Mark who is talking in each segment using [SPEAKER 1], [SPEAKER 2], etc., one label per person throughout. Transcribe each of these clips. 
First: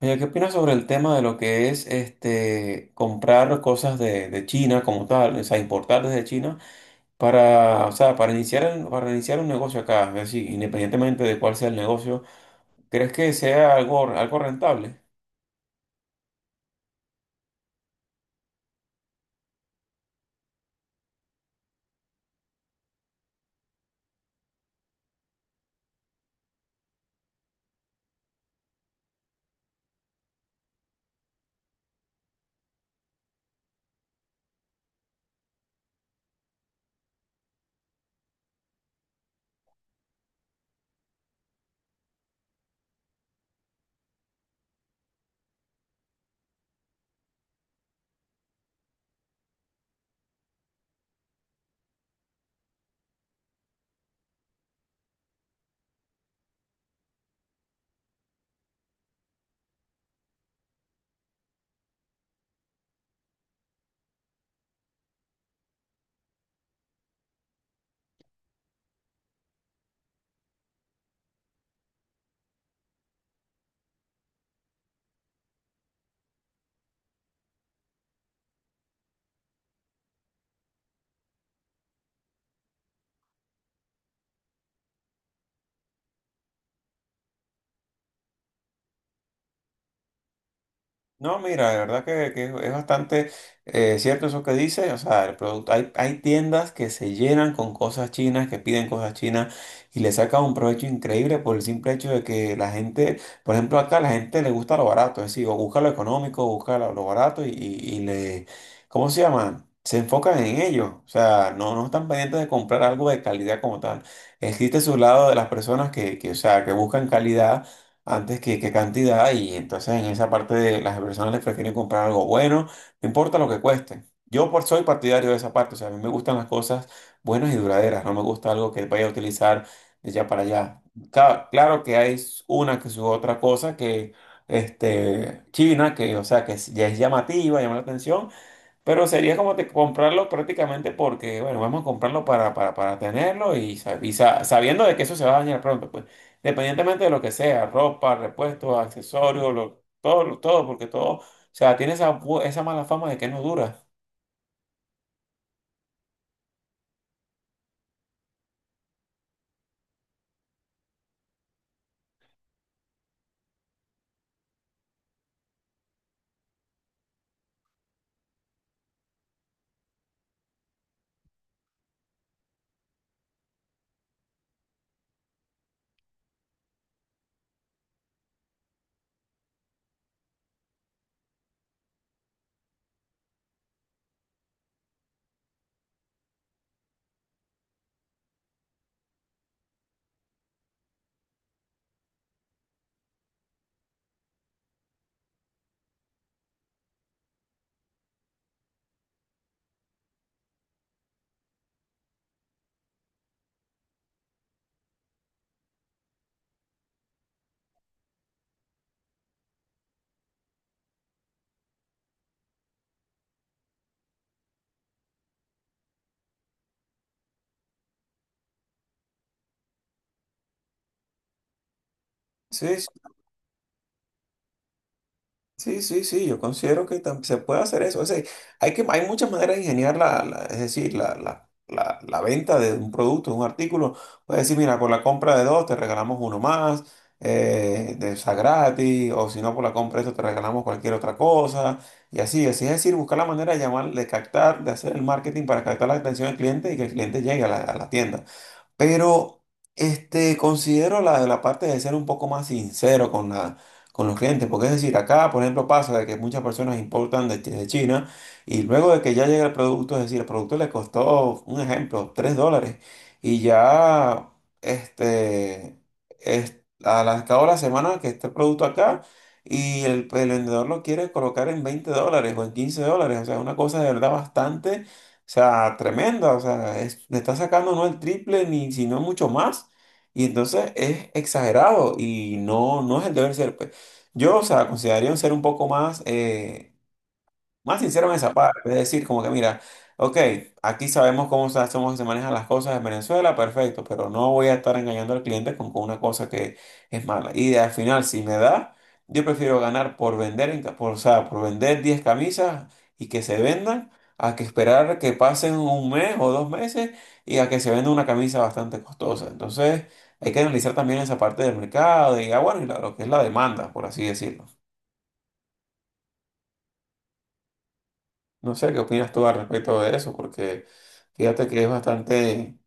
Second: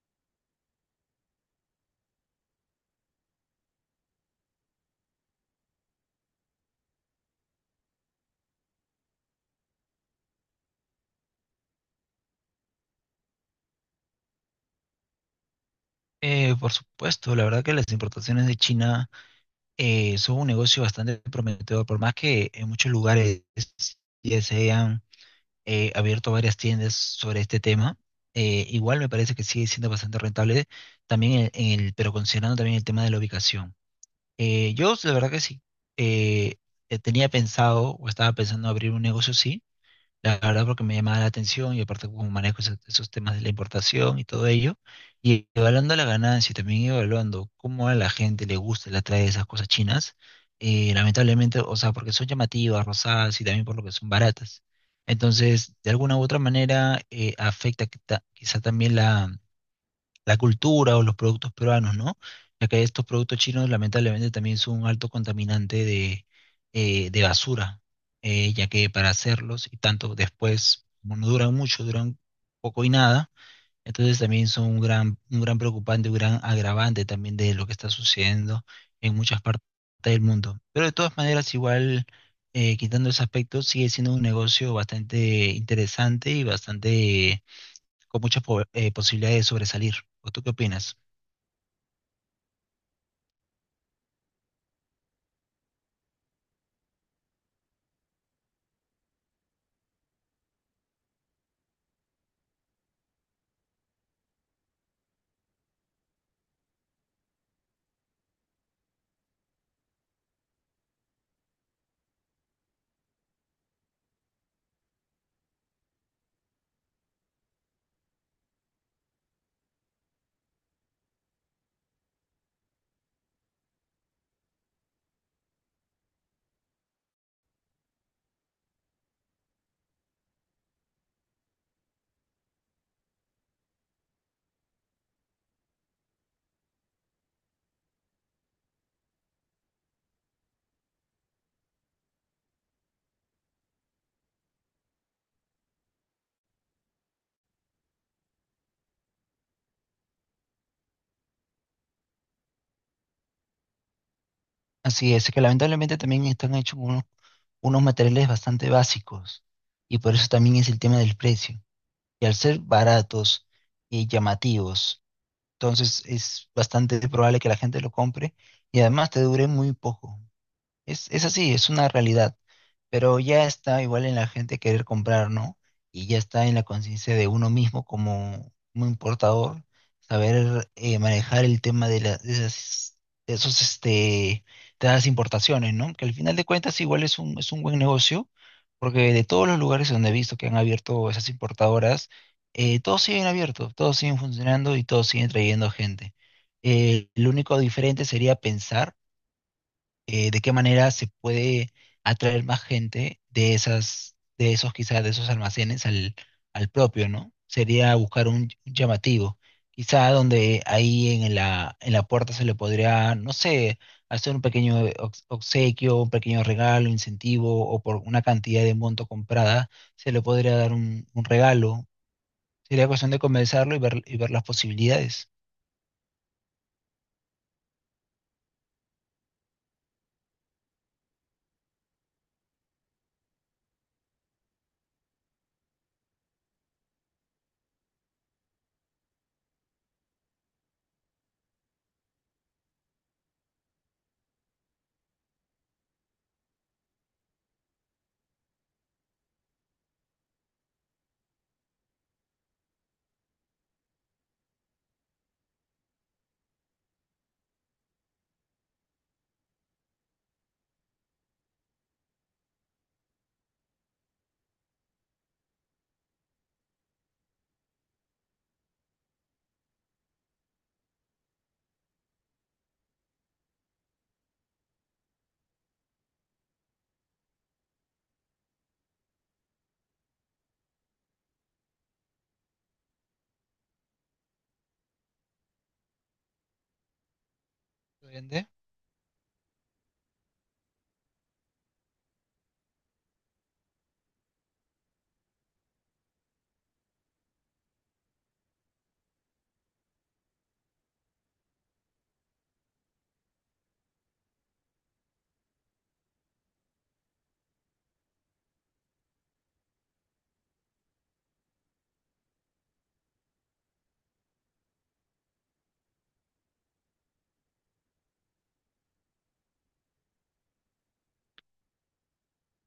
[SPEAKER 1] Oye, ¿qué opinas sobre el tema de lo que es este comprar cosas de China como tal? O sea, importar desde China para, o sea, para iniciar un negocio acá, es decir, independientemente de cuál sea el negocio, ¿crees que sea algo rentable?
[SPEAKER 2] Por supuesto, la verdad que las importaciones de China son un negocio bastante prometedor, por más que en muchos lugares ya se hayan abierto varias tiendas sobre este tema, igual me parece que sigue siendo bastante rentable también en el, pero considerando también el tema de la ubicación. Yo la verdad que sí eh, tenía pensado o estaba pensando abrir un negocio, sí, la verdad porque me llamaba la atención y aparte como manejo esos temas de la importación y todo ello, y evaluando la ganancia y también evaluando cómo a la gente le gusta y le atrae esas cosas chinas. Lamentablemente, o sea, porque son llamativas, rosadas y también por lo que son baratas. Entonces, de alguna u otra manera, afecta quizá también la cultura o los productos peruanos, ¿no? Ya que estos productos chinos lamentablemente también son un alto contaminante de basura, ya que para hacerlos y tanto después, como no duran mucho, duran poco y nada, entonces también son un gran preocupante, un gran agravante también de lo que está sucediendo en muchas partes del mundo. Pero de todas maneras, igual, quitando ese aspecto, sigue siendo un negocio bastante interesante y bastante con muchas posibilidades de sobresalir. ¿O tú qué opinas?
[SPEAKER 1] No, mira, de verdad que, es bastante cierto eso que dice. O sea, el producto, hay tiendas que se llenan con cosas chinas, que piden cosas chinas y le sacan un provecho increíble por el simple hecho de que la gente, por ejemplo, acá la gente le gusta lo barato, es decir, o busca lo económico, busca lo barato y le, ¿cómo se llama? Se enfocan en ello. O sea, no están pendientes de comprar algo de calidad como tal. Existe su lado de las personas o sea, que buscan calidad antes que qué cantidad, y entonces en esa parte de las personas les prefieren comprar algo bueno, no importa lo que cueste. Yo por soy partidario de esa parte, o sea, a mí me gustan las cosas buenas y duraderas, no me gusta algo que vaya a utilizar de ya para allá. Claro que hay una que su otra cosa que China que, o sea, que ya es llamativa, llama la atención, pero sería comprarlo prácticamente porque, bueno, vamos a comprarlo para tenerlo y, sabiendo de que eso se va a dañar pronto, pues, independientemente de lo que sea, ropa, repuestos, accesorios, todo, todo, porque todo, o sea, tiene esa mala fama de que no dura.
[SPEAKER 2] Así es, que lamentablemente también están hechos unos, unos materiales bastante básicos y por eso también es el tema del precio. Y al ser baratos y llamativos, entonces es bastante probable que la gente lo compre y además te dure muy poco. Es, así, es una realidad, pero ya está igual en la gente querer comprar, ¿no? Y ya está en la conciencia de uno mismo como, como importador, saber manejar el tema de, de esas, de esos, este, de esas importaciones, ¿no? Que al final de cuentas igual es un buen negocio, porque de todos los lugares donde he visto que han abierto esas importadoras, todos siguen abiertos, todos siguen funcionando y todos siguen trayendo gente. Lo único diferente sería pensar de qué manera se puede atraer más gente de esas, de esos quizás, de esos almacenes al, al propio, ¿no? Sería buscar un llamativo, quizá donde ahí en la puerta se le podría, no sé, hacer un pequeño obsequio, un pequeño regalo, incentivo, o por una cantidad de monto comprada, se le podría dar un regalo.
[SPEAKER 1] Sí.
[SPEAKER 2] Sería cuestión de comenzarlo y ver las posibilidades.
[SPEAKER 1] Sí, yo considero se puede hacer eso. O sea, hay muchas maneras de ingeniar es decir, la venta de un producto, de un artículo. Puedes decir, mira, por la compra de dos te regalamos uno más, de esa gratis, o si no, por la compra de esto te regalamos cualquier otra cosa, y así, así es decir, buscar la manera de llamar, de captar, de hacer el marketing para captar la atención del cliente y que el cliente llegue a a la tienda. Pero considero la parte de ser un poco más sincero con, con los clientes, porque es decir, acá, por ejemplo, pasa de que muchas personas importan de, de China, y luego de que ya llega el producto, es decir, el producto le costó, un ejemplo, 3 dólares, y ya, este, es, a a cabo de la semana que está el producto acá, y el vendedor lo quiere colocar en 20 dólares o en 15 dólares. O sea, una cosa de verdad bastante, o sea, tremenda. O sea, le está sacando no el triple ni sino mucho más. Y entonces es exagerado y no es el deber ser, pues. Yo, o sea, consideraría un ser un poco más, más sincero en esa
[SPEAKER 2] ¿Entiende?
[SPEAKER 1] parte, es decir, como que mira, ok, aquí sabemos cómo se, somos, se manejan las cosas en Venezuela, perfecto, pero no voy a estar engañando al cliente con una cosa que es mala. Y al final, si me da, yo prefiero ganar por vender, o sea, por vender 10 camisas y que se vendan, a que esperar que pasen un mes o dos meses y a que se venda una camisa bastante costosa. Entonces, hay que analizar también esa parte del mercado y, ah, bueno, y lo que es la demanda, por así decirlo. No sé qué opinas tú al respecto de eso, porque fíjate que es bastante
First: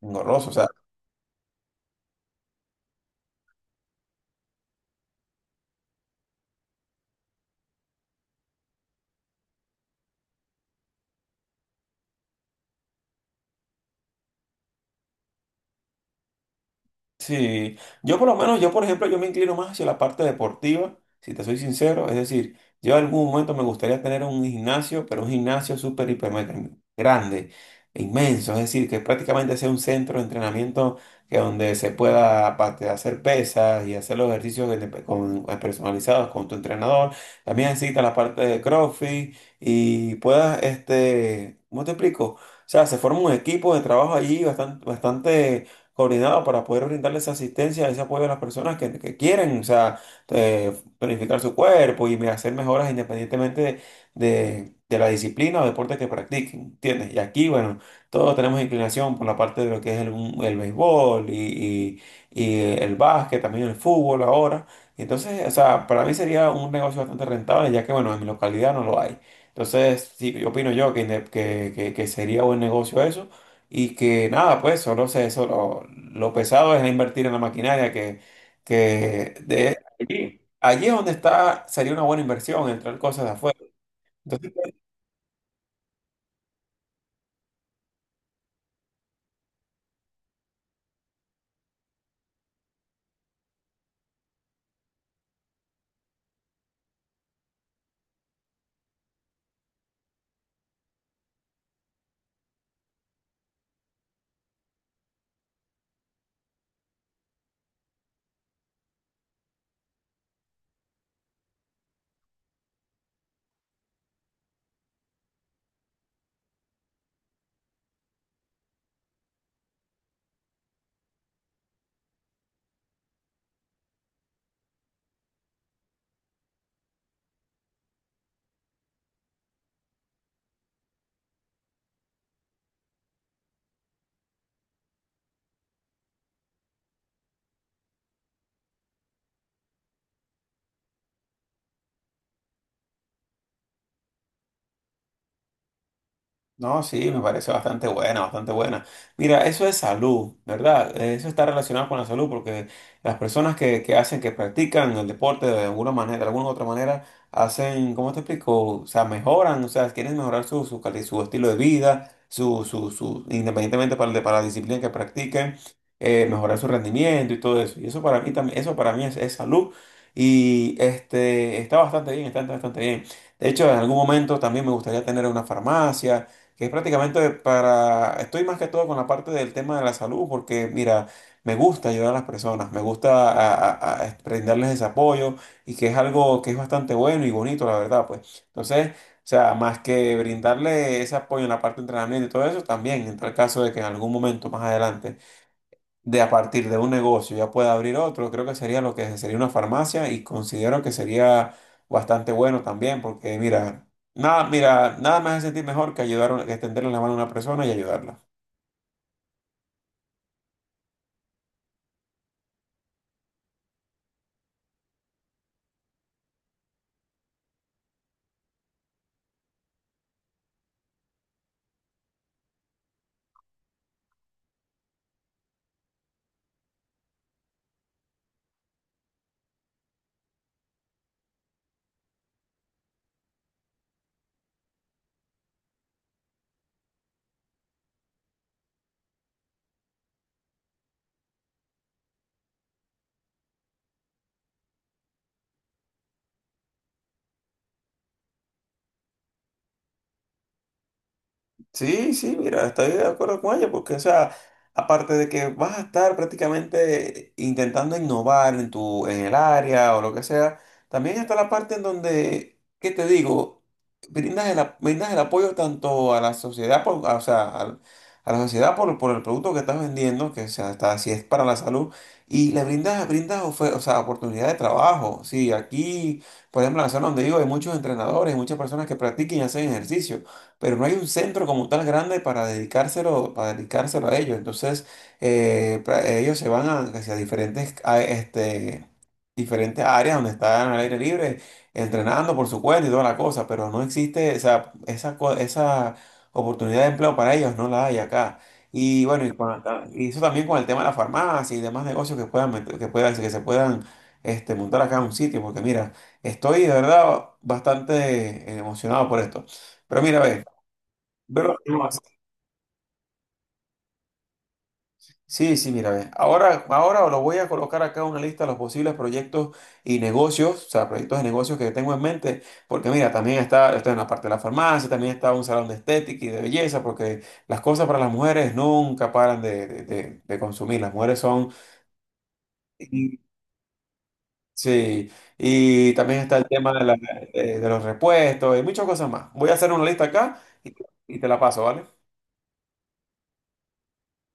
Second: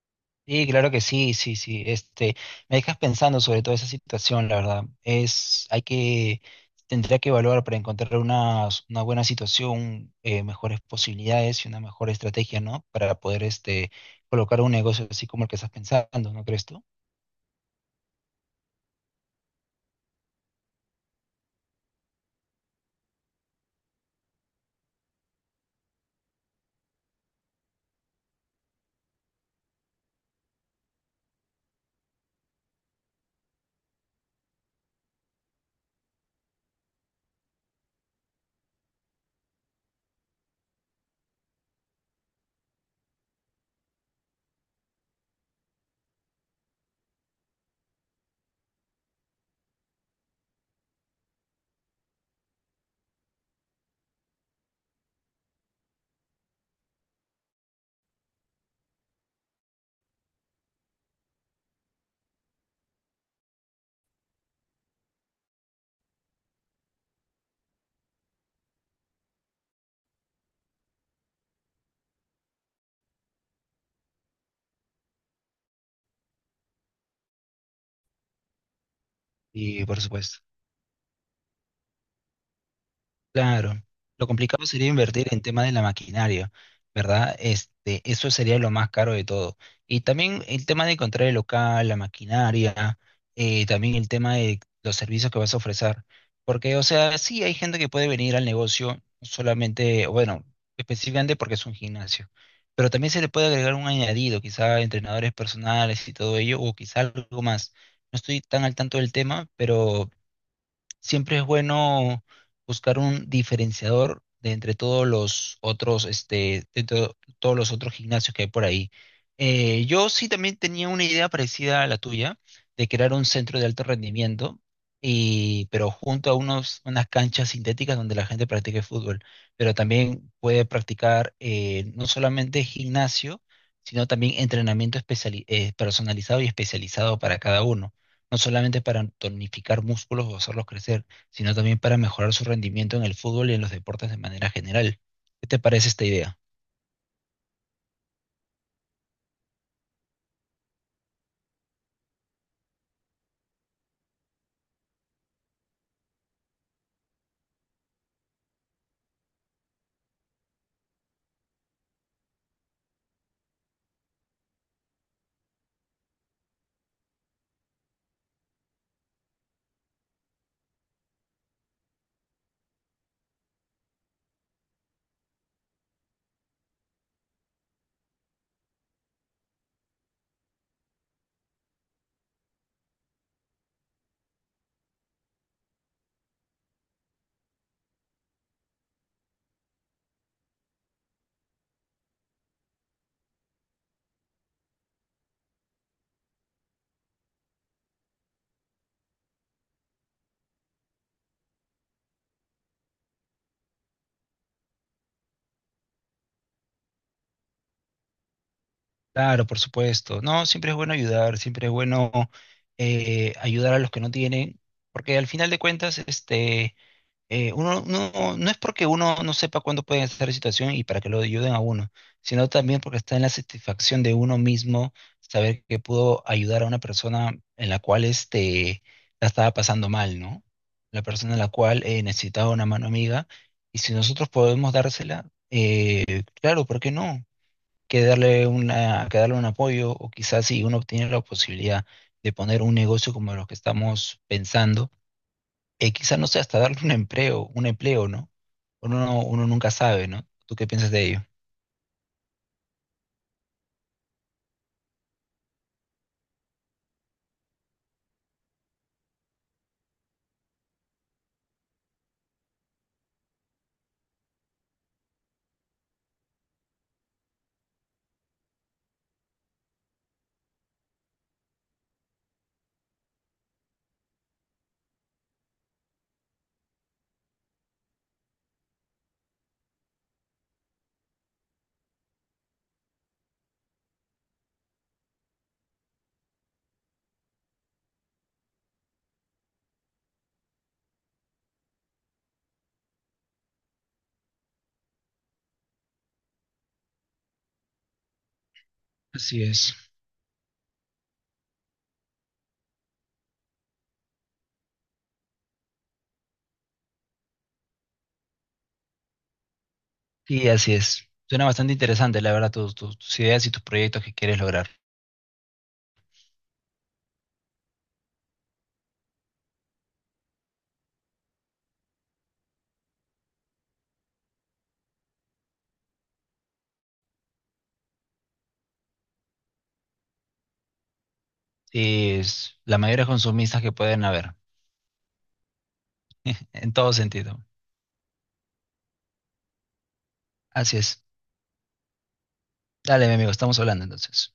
[SPEAKER 1] engorroso. O
[SPEAKER 2] Sí,
[SPEAKER 1] sea,
[SPEAKER 2] claro que sí, sí, sí. Este, me dejas pensando sobre toda esa situación, la verdad. Es, hay que, tendría que evaluar para encontrar una buena situación, mejores posibilidades y una mejor estrategia, ¿no? Para poder, este, colocar un negocio así como el que estás pensando, ¿no crees tú?
[SPEAKER 1] sí, yo por lo menos, yo por ejemplo, yo me inclino más hacia la parte deportiva, si te soy sincero, es decir, yo en algún momento me gustaría tener un gimnasio, pero un gimnasio súper, hiper, mega grande, inmenso, es decir, que prácticamente sea un centro de entrenamiento que donde se pueda aparte, hacer pesas y hacer los ejercicios personalizados con tu entrenador, también necesita la parte de CrossFit y puedas, ¿cómo te explico? O sea, se forma un equipo de trabajo allí bastante coordinado para poder brindarles asistencia, ese apoyo a las personas que quieren, o sea, eh, tonificar su cuerpo y hacer mejoras independientemente de, de la disciplina o deporte que practiquen, ¿entiendes? Y aquí, bueno, todos tenemos inclinación por la parte de lo que es el béisbol y el básquet, también el fútbol ahora. Entonces, o sea, para mí sería un negocio bastante rentable, ya que, bueno, en mi localidad no lo hay. Entonces, sí, yo opino yo que, que sería buen negocio eso. Y que nada, pues solo lo pesado es invertir en la maquinaria que de
[SPEAKER 2] Y por supuesto.
[SPEAKER 1] allí, allí es donde está, sería una buena inversión, entrar cosas de afuera.
[SPEAKER 2] Claro, lo
[SPEAKER 1] Entonces,
[SPEAKER 2] complicado sería invertir en tema de la maquinaria, ¿verdad? Este, eso sería lo más caro de todo. Y también el tema de encontrar el local, la maquinaria, también el tema de los servicios que vas a ofrecer. Porque, o sea, sí hay gente que puede venir al negocio solamente, bueno, específicamente porque es un gimnasio, pero también se le puede agregar un añadido, quizá entrenadores personales y todo ello, o quizá algo más. No estoy tan al tanto del tema, pero siempre es bueno buscar un diferenciador de entre todos los otros, este, de todos los otros gimnasios que hay por ahí. Yo sí también tenía una idea parecida a la tuya, de crear un centro de alto rendimiento, y, pero junto a unos, unas canchas sintéticas donde la gente practique fútbol, pero también puede practicar no solamente gimnasio, sino también entrenamiento personalizado y especializado para cada uno no solamente para tonificar músculos o hacerlos crecer, sino también para mejorar su rendimiento en el fútbol y en los deportes de manera general. ¿Qué te parece esta idea?
[SPEAKER 1] no, sí, me parece bastante buena, bastante buena. Mira, eso es salud, ¿verdad? Eso está relacionado con la salud porque las personas que hacen, que practican el deporte de alguna manera, de alguna u otra manera, hacen, ¿cómo te explico? O sea, mejoran, o sea, quieren mejorar su estilo de vida, independientemente para, para la disciplina que practiquen, mejorar su rendimiento y todo eso. Y eso para mí también, eso para mí es salud, y este, está bastante bien, está bastante bien. De hecho, en algún momento también me gustaría tener una farmacia que es prácticamente para, estoy más que todo con la parte del tema de la salud, porque mira, me gusta ayudar a las personas, me gusta a brindarles ese apoyo, y que es algo que es bastante bueno y bonito, la verdad, pues. Entonces, o sea, más que brindarle ese apoyo en la parte de entrenamiento y todo eso, también entra el caso de que en algún momento más adelante, de a partir de un negocio ya pueda abrir otro, creo que sería lo que sería una farmacia, y considero que sería bastante bueno también, porque mira, nada me hace sentir mejor que ayudar, que extenderle la mano a una persona y ayudarla.
[SPEAKER 2] Claro, por supuesto. No, siempre es bueno ayudar, siempre es bueno ayudar a los que no tienen, porque al final de cuentas, este, uno no, no es porque uno no sepa cuándo puede estar en situación y para que lo ayuden a uno, sino también porque está en la satisfacción de uno mismo saber que pudo ayudar a una persona en la cual este, la estaba pasando mal, ¿no? La persona en la cual necesitaba una mano amiga y si nosotros podemos dársela, claro, ¿por qué no? Que darle una, que darle un apoyo o quizás si uno tiene la posibilidad de poner un negocio como los que estamos pensando quizás no sé, hasta darle un empleo, ¿no? Uno, uno nunca sabe, ¿no? ¿Tú qué piensas de ello?
[SPEAKER 1] Sí, sí, mira, estoy de acuerdo con ella, porque, o sea, aparte de que vas a estar prácticamente intentando innovar en tu, en el área o lo que sea, también está la parte en donde, ¿qué te digo? Brindas el apoyo tanto a la sociedad, o sea, la sociedad por el producto que estás vendiendo, que, o sea, está, si es para la salud, y le brindas, o sea, oportunidad de trabajo. Sí, aquí, por ejemplo, en la zona donde vivo hay muchos entrenadores, muchas personas que practiquen y hacen ejercicio, pero no hay un centro como tal grande para dedicárselo a ellos. Entonces, ellos se van a, hacia diferentes, diferentes áreas donde están al aire libre, entrenando por su cuenta y toda la cosa, pero no existe, o sea, esa oportunidad de empleo para ellos no la hay acá. Y bueno,
[SPEAKER 2] Así es.
[SPEAKER 1] y eso también con el tema de la farmacia y demás negocios que puedan, que se puedan montar acá en un sitio, porque mira, estoy de verdad bastante emocionado por esto. Pero mira, ve.
[SPEAKER 2] Sí, así es. Suena
[SPEAKER 1] Pero,
[SPEAKER 2] bastante
[SPEAKER 1] no,
[SPEAKER 2] interesante, la verdad, tus, tus, tus ideas y tus proyectos que quieres lograr.
[SPEAKER 1] sí, sí, mira, ve. Ahora os lo voy a colocar acá una lista de los posibles proyectos y negocios, o sea, proyectos de negocios que tengo en mente, porque mira, también está en la parte de la farmacia, también está un salón de estética y de belleza, porque las cosas para las mujeres nunca paran de, de consumir, las mujeres son...
[SPEAKER 2] Sí, es la mayoría de
[SPEAKER 1] y-
[SPEAKER 2] consumistas que pueden haber,
[SPEAKER 1] Sí, y también está el tema
[SPEAKER 2] en
[SPEAKER 1] de,
[SPEAKER 2] todo sentido.
[SPEAKER 1] de los repuestos y muchas cosas más. Voy a hacer una lista acá y,
[SPEAKER 2] Así es.
[SPEAKER 1] y te la paso, ¿vale?
[SPEAKER 2] Dale, mi amigo, estamos hablando entonces.